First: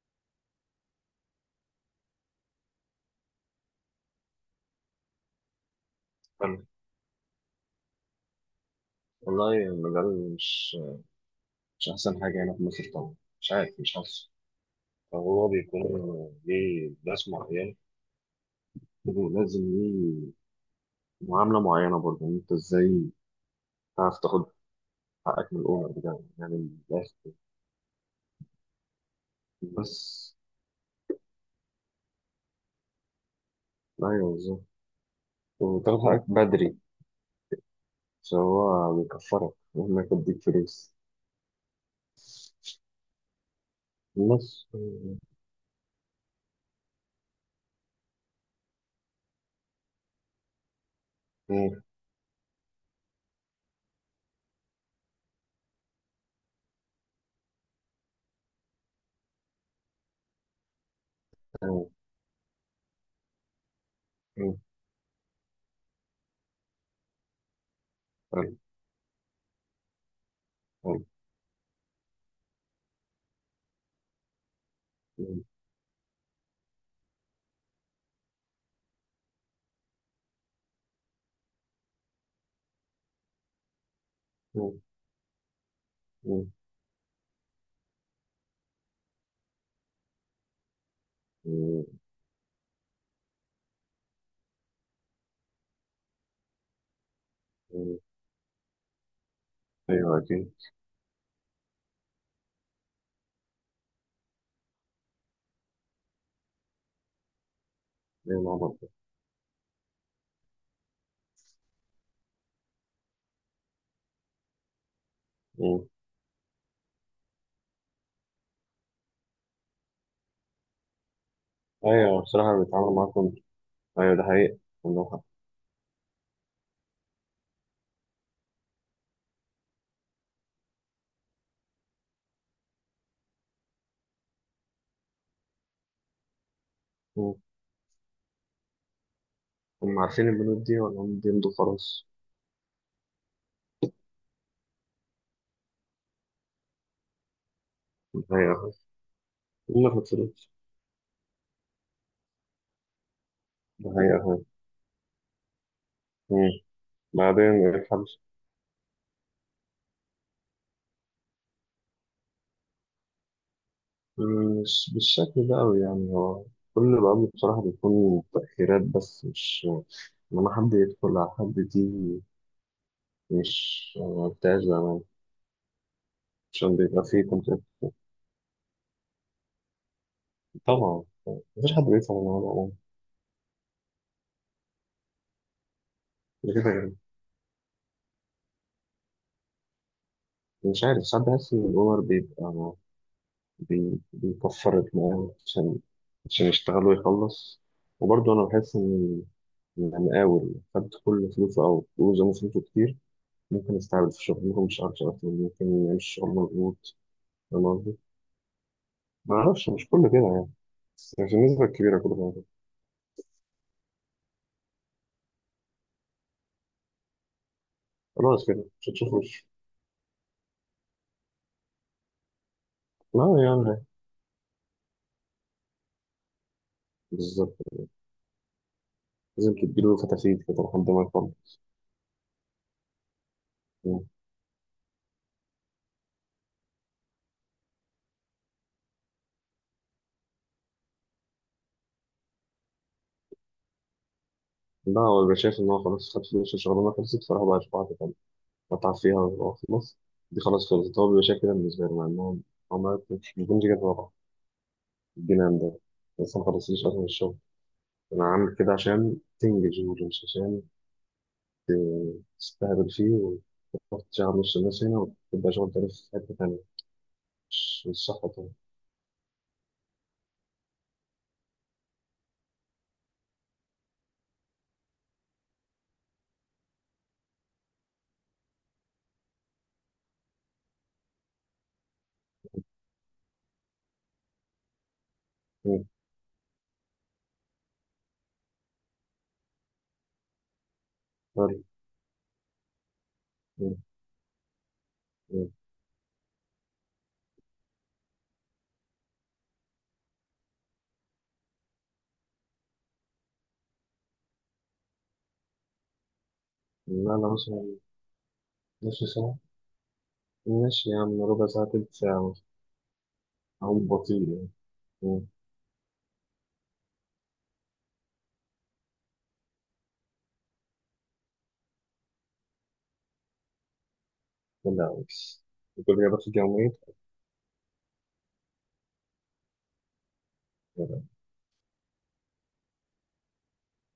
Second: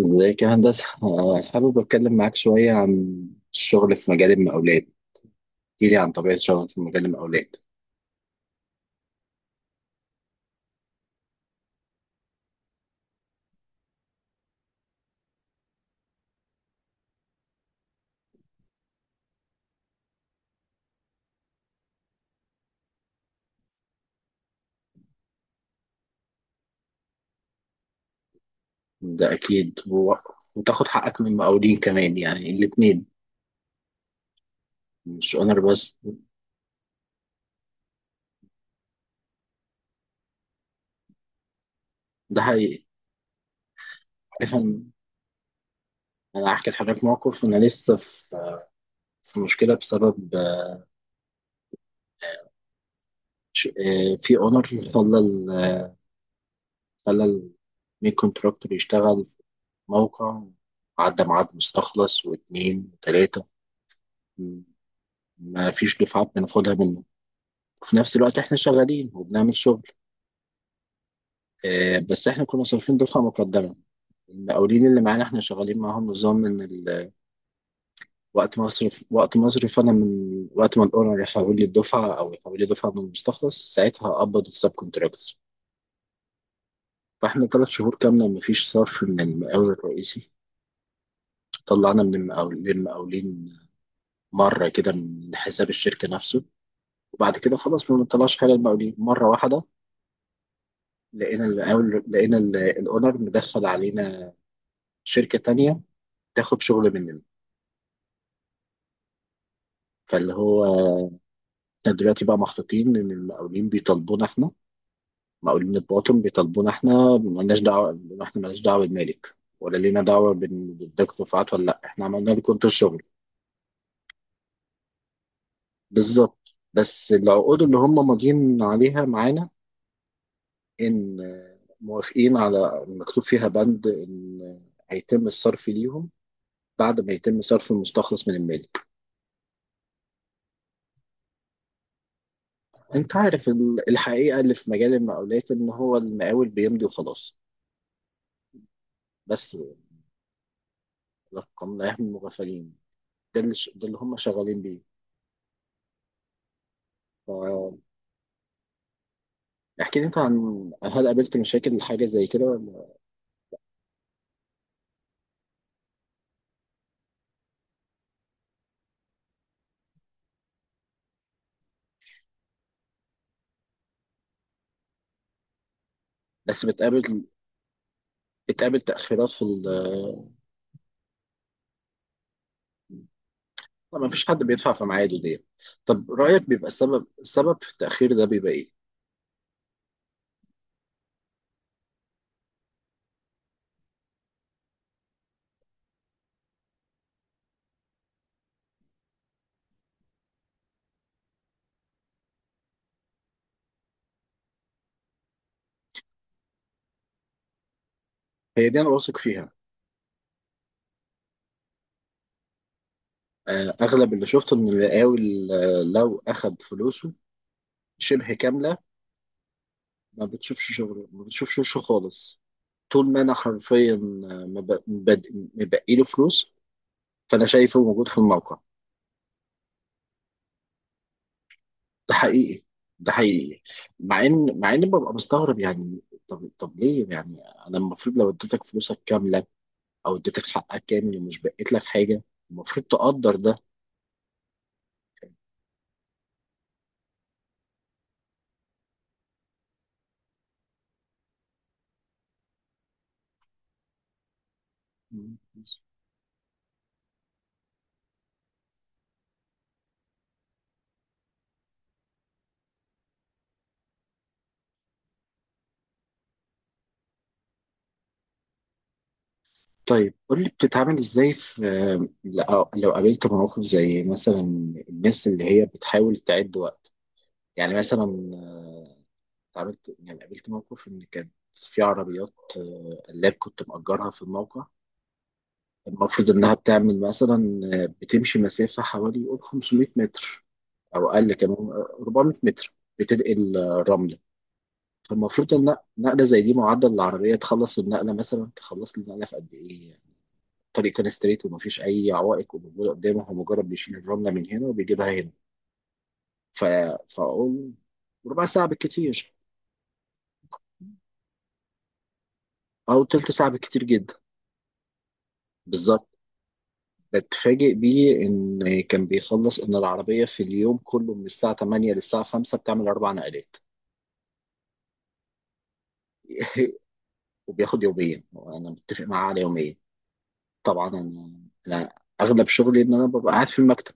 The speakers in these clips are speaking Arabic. ازيك يا هندسة؟ حابب أتكلم معاك شوية عن الشغل في مجال المقاولات. احكيلي عن طبيعة حلو. شغلك في مجال المقاولات. والله المجال مش أحسن حاجة هنا في مصر طبعا، مش عارف، مش حاسس، فهو بيكون ليه ناس معينة لازم ليه معاملة معينة برضه، إن أنت إزاي تعرف تاخد حقك من الأونر بتاعه، يعني من الآخر ده أكيد بس. وتاخد حقك من المقاولين كمان، يعني الاتنين أيوه بالظبط، مش أونر بس. وتاخد حقك بدري، فهو بيكفرك مهما يديك فلوس ده حقيقي. عارف، بس. أنا مم. أنا هحكي لحضرتك موقف. أنا لسه في مشكلة بسبب مم. في أونر خلى ال- خلى المين كونتراكتور يشتغل في موقع، عدى ميعاد مستخلص واتنين وتلاتة، مم. ما فيش دفعات بناخدها منه. وفي نفس الوقت حلو. احنا شغالين وبنعمل شغل حلو. آه، بس احنا كنا صارفين دفعة مقدمة. المقاولين اللي معانا، احنا مم. شغالين معاهم نظام وقت مصرف وقت مصرف. انا من وقت ما الاونر يحول لي الدفعة او يحول لي دفعة من المستخلص، ساعتها هقبض السب مم. كونتراكتور. فاحنا 3 شهور كاملة مفيش صرف من المقاول الرئيسي. مم. طلعنا للمقاولين مرة كده من حساب الشركة نفسه، وبعد كده خلاص ما مم. بنطلعش حاجة للمقاولين مرة واحدة. أيوه أكيد. لقينا الاونر مدخل علينا شركة تانية تاخد شغل مننا. أيوه مع فاللي هو احنا دلوقتي بقى محطوطين ان المقاولين بيطالبونا احنا، مقاولين بعض. الباطن بيطالبونا احنا، مالناش دعوه. احنا مالناش دعوه بالمالك، ولا لينا دعوه بالدكتور فؤاد ولا لا، احنا ايوه، عملنا لكم بصراحه انتوا بيتعاملوا الشغل. معاكم. ايوه ده حقيقي، عندهم حق. بالظبط، بس العقود اللي هم ماضيين عليها معانا، ان موافقين على، مكتوب فيها بند ان هيتم الصرف ليهم بعد ما مم. يتم صرف المستخلص من المالك. هم عارفين البنود دي ولا هم بيمضوا خلاص؟ انت عارف الحقيقه اللي في مجال المقاولات، ان هو المقاول بيمضي وخلاص ده حقيقة. بس. هم في الفلوس. لقمناهم مغفلين. ده ده اللي هم حقيقة. شغالين بيه. مم. ف... بعدين إيه الحبس؟ احكي لي انت عن، هل قابلت مشاكل حاجة زي كده ولا؟ مم، مش بالشكل ده أوي، يعني هو كل الأمر بصراحة بيكون تأخيرات، بس مش لما حد يدخل على حد، دي مش ما بتاعش زمان، بس عشان بيبقى فيه بتقابل كونتاكت. بتقابل تأخيرات في طبعا. مفيش حد بيدفع من العمر عموما. طبعا مفيش حد بيدفع في ميعاده دي. طب رأيك، ده كده بيبقى كده. السبب في التأخير ده بيبقى ايه؟ مش عارف، ساعات بحس إن الأونر بيبقى بيكفر دماغه عشان يشتغل ويخلص. وبرضه أنا بحس إن أنا قاول خدت كل فلوسه أو فلوسه من فلوسه كتير، ممكن أستعبد في الشغل، ممكن مش أعرف أشتغل، ممكن أعيش شغل مضغوط. فاهم قصدي؟ هي دي انا واثق فيها. معرفش، مش كله كده يعني، بس في النسبة الكبيرة كله كده. اغلب اللي شفته ان المقاول لو اخد فلوسه شبه خلاص كده كاملة، مش هتشوفوش. ما بتشوفش شغله، ما بتشوفش وشه خالص. طول ما لا انا يعني حرفيا مبقي له فلوس فانا بالظبط، شايفه موجود في الموقع. لازم تديله فتافيت كده لحد ما يخلص. ده حقيقي. ده حقيقي. مع ان ببقى مستغرب يعني. طب ليه يعني؟ انا المفروض لو اديتك فلوسك كامله، او اديتك حقك كامل ومش بقيت لك حاجه، المفروض تقدر ده. لا، هو بيبقى شايف إن هو خلاص خد فلوس، الشغلانة خلصت، فراح بقى يشوف واحدة تانية، قطع فيها وخلص. دي خلاص خلصت، هو بيبقى شايف كده بالنسبة له، مع إنهم عملت مش بيكونش كده طبعا. الجنان ده، لسه ما خلصتش أصلا الشغل. أنا عامل كده عشان تنجز شغل، مش عشان تستهبل فيه وتروح تشغل نص الناس هنا وتبقى شغل تاني في حتة تانية. مش صح طبعا. طيب قول لي، بتتعامل ازاي في، لو قابلت مواقف زي مثلا، الناس اللي هي بتحاول تعد وقت، يعني مثلا آه، اتعاملت، يعني قابلت موقف ان كانت في عربيات قلاب كنت مأجرها في الموقع. مم. المفروض إنها بتعمل مثلا، بتمشي مسافة حوالي يقول 500 متر، أو أقل طيب. كمان، 400 متر، بتنقل مم. رملة. مم. فالمفروض إن نقلة زي دي، معدل العربية تخلص النقلة، مثلا تخلص النقلة في قد إيه يعني؟ الطريق كان ستريت ومفيش أي عوائق وموجودة قدامه، هو مجرد بيشيل الرملة من هنا وبيجيبها هنا. ف... لا لا فأقول مثلا. ربع ساعة نص بالكتير، ساعة. ماشي يا عم، ربع ساعة، تلت ساعة. أو تلت ساعة بالكتير أقوم جدا. بطيء يعني. مم. بالظبط. اتفاجئ بيه إن كان بيخلص، إن العربية في اليوم كله من الساعة 8 للساعة 5 بتعمل أربع نقلات. لا بس كل جابت في الجامعية. وبياخد يومين، وأنا متفق معاه على يومين. طبعا أنا أغلب شغلي إن أنا ببقى قاعد في المكتب.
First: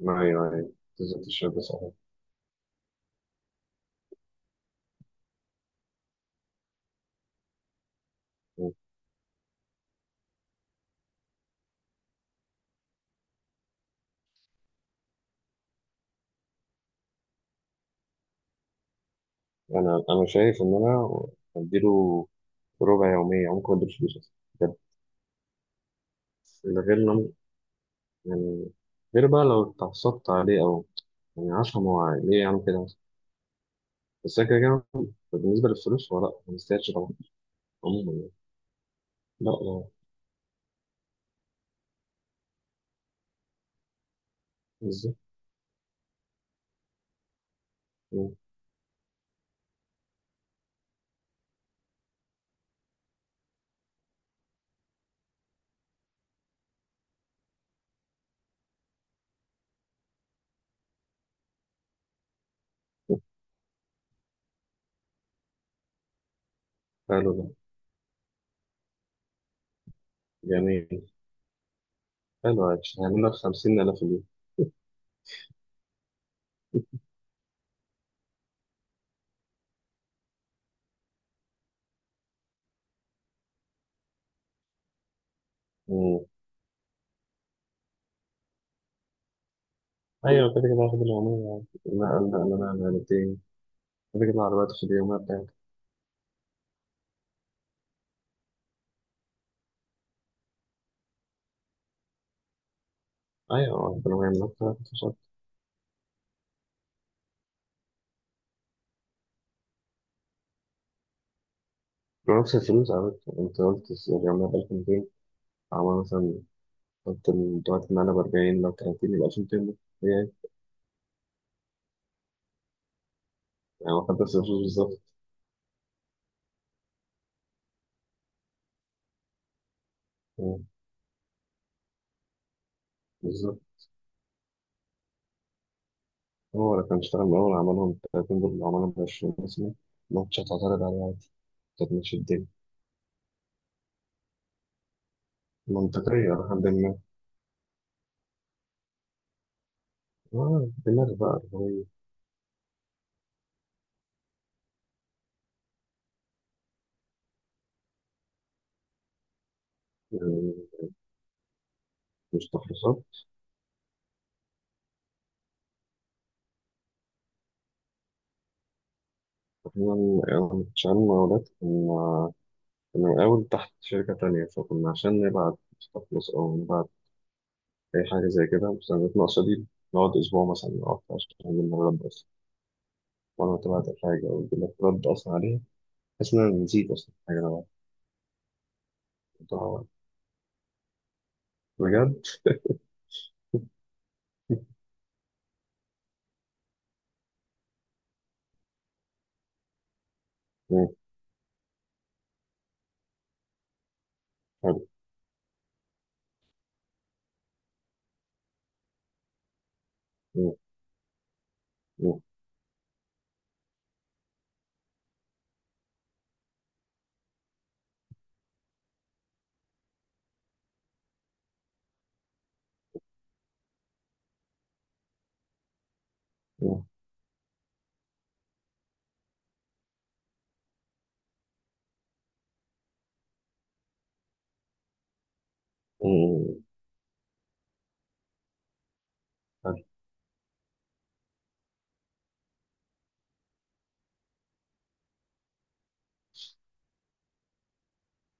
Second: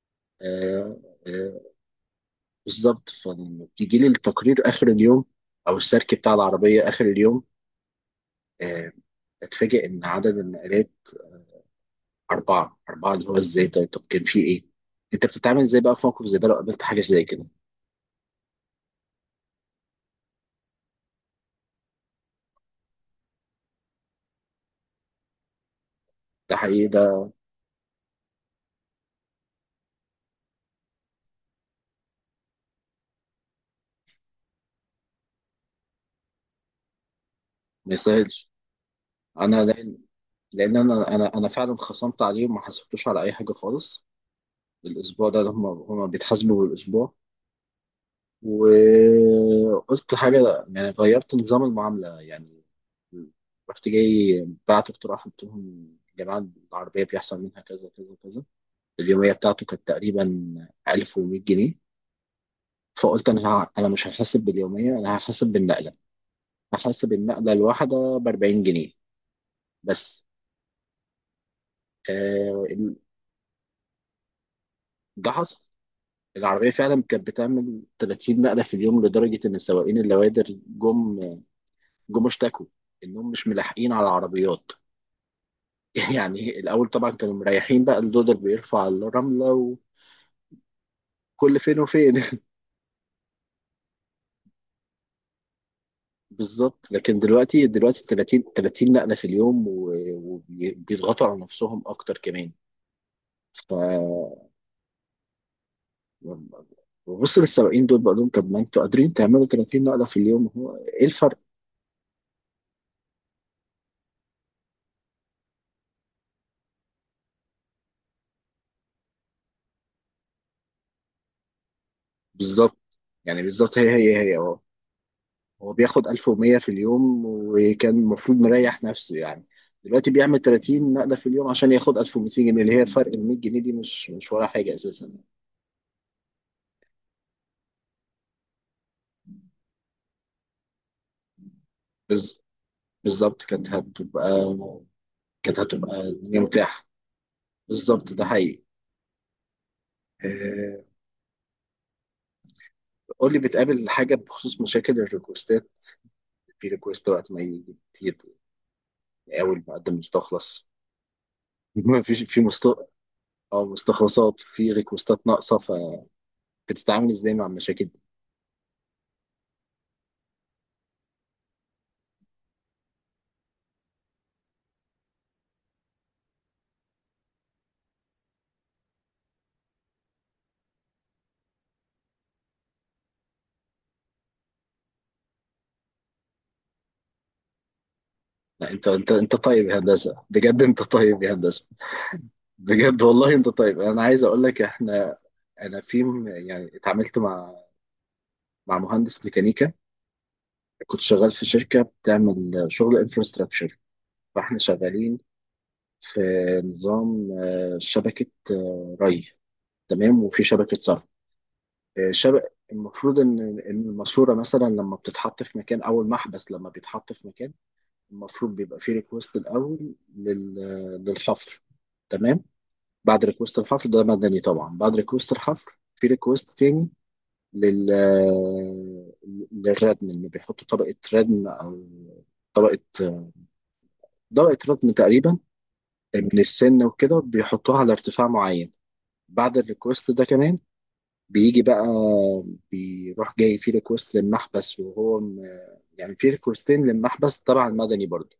معايا. آه، تنزل آه، تشرب بس. بالظبط، فلما بيجي لي التقرير آخر اليوم أو السيركي بتاع العربية آخر اليوم، آه، أتفاجئ إن عدد النقلات أربعة أربعة، اللي هو إزاي؟ طيب طب كان في إيه؟ أنت بتتعامل إزاي بقى في موقف زي ده لو قابلت حاجة زي كده؟ انا شايف ان انا اديله ربع يوميه، ممكن ما اديلوش فلوس اصلا بجد. ده من حقيقي غير نم... ده. يعني، غير بقى لو اتعصبت عليه او يعني، عشان هو عادي. ليه يعمل كده مثلا؟ بس أنا كده كده بالنسبه للفلوس هو لا ما يستاهلش طبعا ما عموما يعني. يسهلش، لا انا لا لان انا فعلا خصمت عليهم، ما حاسبتوش على اي حاجه خالص بالظبط. الاسبوع ده. هم بيتحاسبوا بالاسبوع. مم. وقلت حاجه، يعني غيرت نظام المعامله يعني. رحت جاي بعت اقتراح، قلت لهم يا جماعه، العربيه بيحصل منها كذا كذا كذا. اليوميه بتاعته كانت تقريبا 1100 جنيه. فقلت انا، انا مش هحاسب باليوميه، انا هحاسب بالنقله، هحاسب حلو ده. النقله الواحده ب 40 جنيه بس. جميل. آه، حلو عادي، هيعمل لك 50,000 في اليوم. ده حصل. العربية فعلا كانت بتعمل 30 نقلة في اليوم، لدرجة إن السواقين اللوادر جم اشتكوا إنهم مش ملاحقين على العربيات. مم. يعني الأول طبعا كانوا مريحين، بقى اللودر بيرفع الرملة ايوه كده كده هاخد اليوميه وكل عادي. فين لا وفين. لا لا لا لا لا، تاني. كده كده العربية في اليوميه بتاعتي. بالظبط، لكن دلوقتي، 30 نقلة في اليوم وبيضغطوا على نفسهم أكتر كمان. ف ايوه ربنا ما يعمل لك. ببص للسواقين دول بقول لهم، طب ما انتوا قادرين تعملوا 30 نقلة في اليوم، هو ايه الفرق؟ نفس الفلوس، عملت انت قلت يعني عملنا ب 1200. عملنا مثلا، قلت دلوقتي معانا ب 40، لو 30 يبقى 1200 ده هي. بالظبط، يعني بالظبط، هي يعني هو هي خد نفس هي الفلوس بالظبط. هو بياخد 1100 في اليوم، وكان المفروض مريح نفسه يعني. دلوقتي بيعمل اه، 30 نقلة في اليوم عشان ياخد 1200 جنيه، اللي هي فرق ال 100 بالظبط. جنيه دي مش ولا حاجة أساسا. هو اللي كان اشتغل من الأول عملهم 30، دول عملهم ب 20 مثلا، ماتش هتعترض عليه عادي، كانت ماشية بز- الدنيا بالظبط، كانت هتبقى منطقية الدنيا لحد متاحة. ما. بالظبط، ده حقيقي. اه آه، دماغ بقى اللي هو. قول لي، بتقابل حاجة بخصوص مشاكل الريكوستات؟ في ريكوست وقت ما يجي كتير، أول ما أقدم يعني مستخلص. ما فيش في مش مست تخلصات. أو مستخلصات، في ريكوستات ناقصة، فبتتعامل إزاي مع المشاكل؟ احنا يعني شغالين مقاولات، كنا من الأول تحت شركة تانية، فكنا عشان نبعت تخلص أو نبعت أي حاجة زي كده، بس أنا ناقصة دي نقعد أسبوع مثلا أو أكتر عشان نعمل نرد أصلا. وأنا تابعت الحاجة أو يجيب لك رد أصلا عليها بحيث إن أنا نسيت أصلا الحاجة اللي أنا لا انت طيب يا بعملها. هندسه، بجد انت طيب يا هندسه. بجد. بجد والله انت طيب. انا عايز اقول لك، احنا، انا يعني اتعاملت مع مهندس ميكانيكا. مم. كنت شغال في شركه بتعمل شغل انفراستراكشر. فاحنا حلو. شغالين في نظام شبكه ري، تمام، وفي مم. شبكه صرف. آه، مم. شبك المفروض ان الماسوره مثلا لما بتتحط في مكان، او المحبس لما بيتحط في مكان، المفروض بيبقى فيه ريكوست الاول للحفر، تمام. بعد ريكوست الحفر ده مدني طبعا. بعد ريكوست الحفر في ريكوست مم. تاني لل للردم، ان بيحطوا طبقه ردم، او طبقه طبقه ردم تقريبا من مم. السن وكده بيحطوها على ارتفاع معين. بعد حلو. الريكوست ده كمان بيجي بقى، بيروح جاي في ريكوست للمحبس، وهو يعني في ريكوستين للمحبس تبع المدني برضه،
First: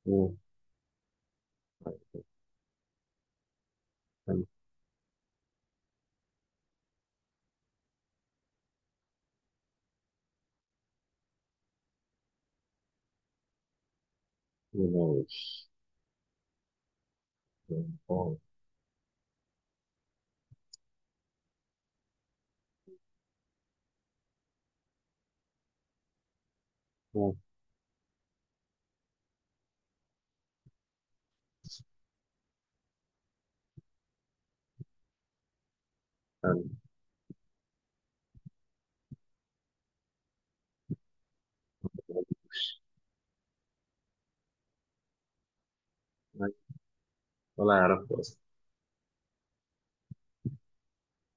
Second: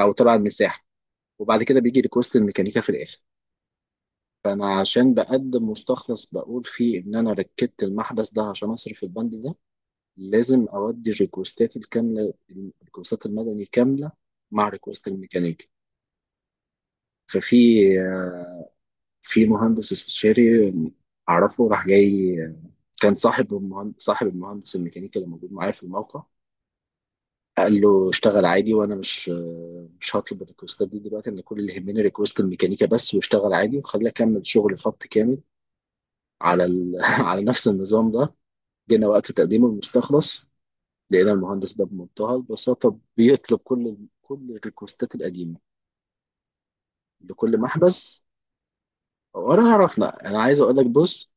او تبع مم. المساحه. وبعد كده بيجي حلو. ريكوست الميكانيكا في الاخر. حلو. فانا عشان بقدم مستخلص، بقول فيه ان انا ركبت المحبس ده عشان اصرف البند ده، لازم اودي ريكوستات الكامله، الريكوستات المدني كامله مع ريكوست مم. الميكانيكي. ففي آه. في مهندس استشاري اعرفه، راح جاي، كان صاحب المهندس الميكانيكي اللي موجود معايا في الموقع، مم. قال له اشتغل عادي وانا مش هطلب الريكوستات دي دلوقتي. انا كل اللي يهمني ريكوست الميكانيكا بس، واشتغل عادي وخليه اكمل شغل خط كامل حلو. على ال... على نفس النظام ده. جينا وقت تقديم المستخلص، لقينا المهندس ده بمنتهى البساطة بيطلب كل الريكوستات القديمة لكل ولا يعرفه محبس. أصلا. ولا عرفنا. أنا عايز أقول لك، بص،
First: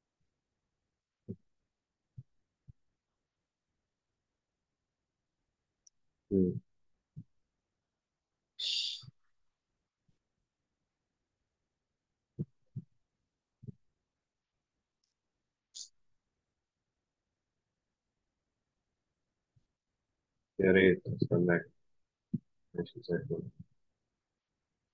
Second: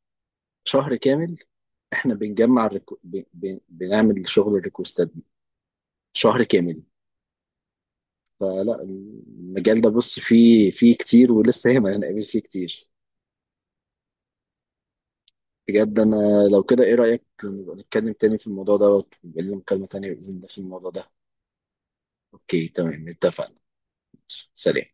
شهر كامل إحنا بنجمع بنعمل شغل الريكوستات دي، شهر مم. كامل. فلا، المجال ده بص فيه، كتير ولسه هنقابل فيه كتير. بجد أنا لو كده، إيه رأيك نبقى نتكلم تاني في الموضوع ده، ويبقى لنا مكالمة تانية بإذن الله في يا الموضوع ريت ده؟ أستناك. أوكي، ماشي تمام، زي الفل. اتفقنا. سلام.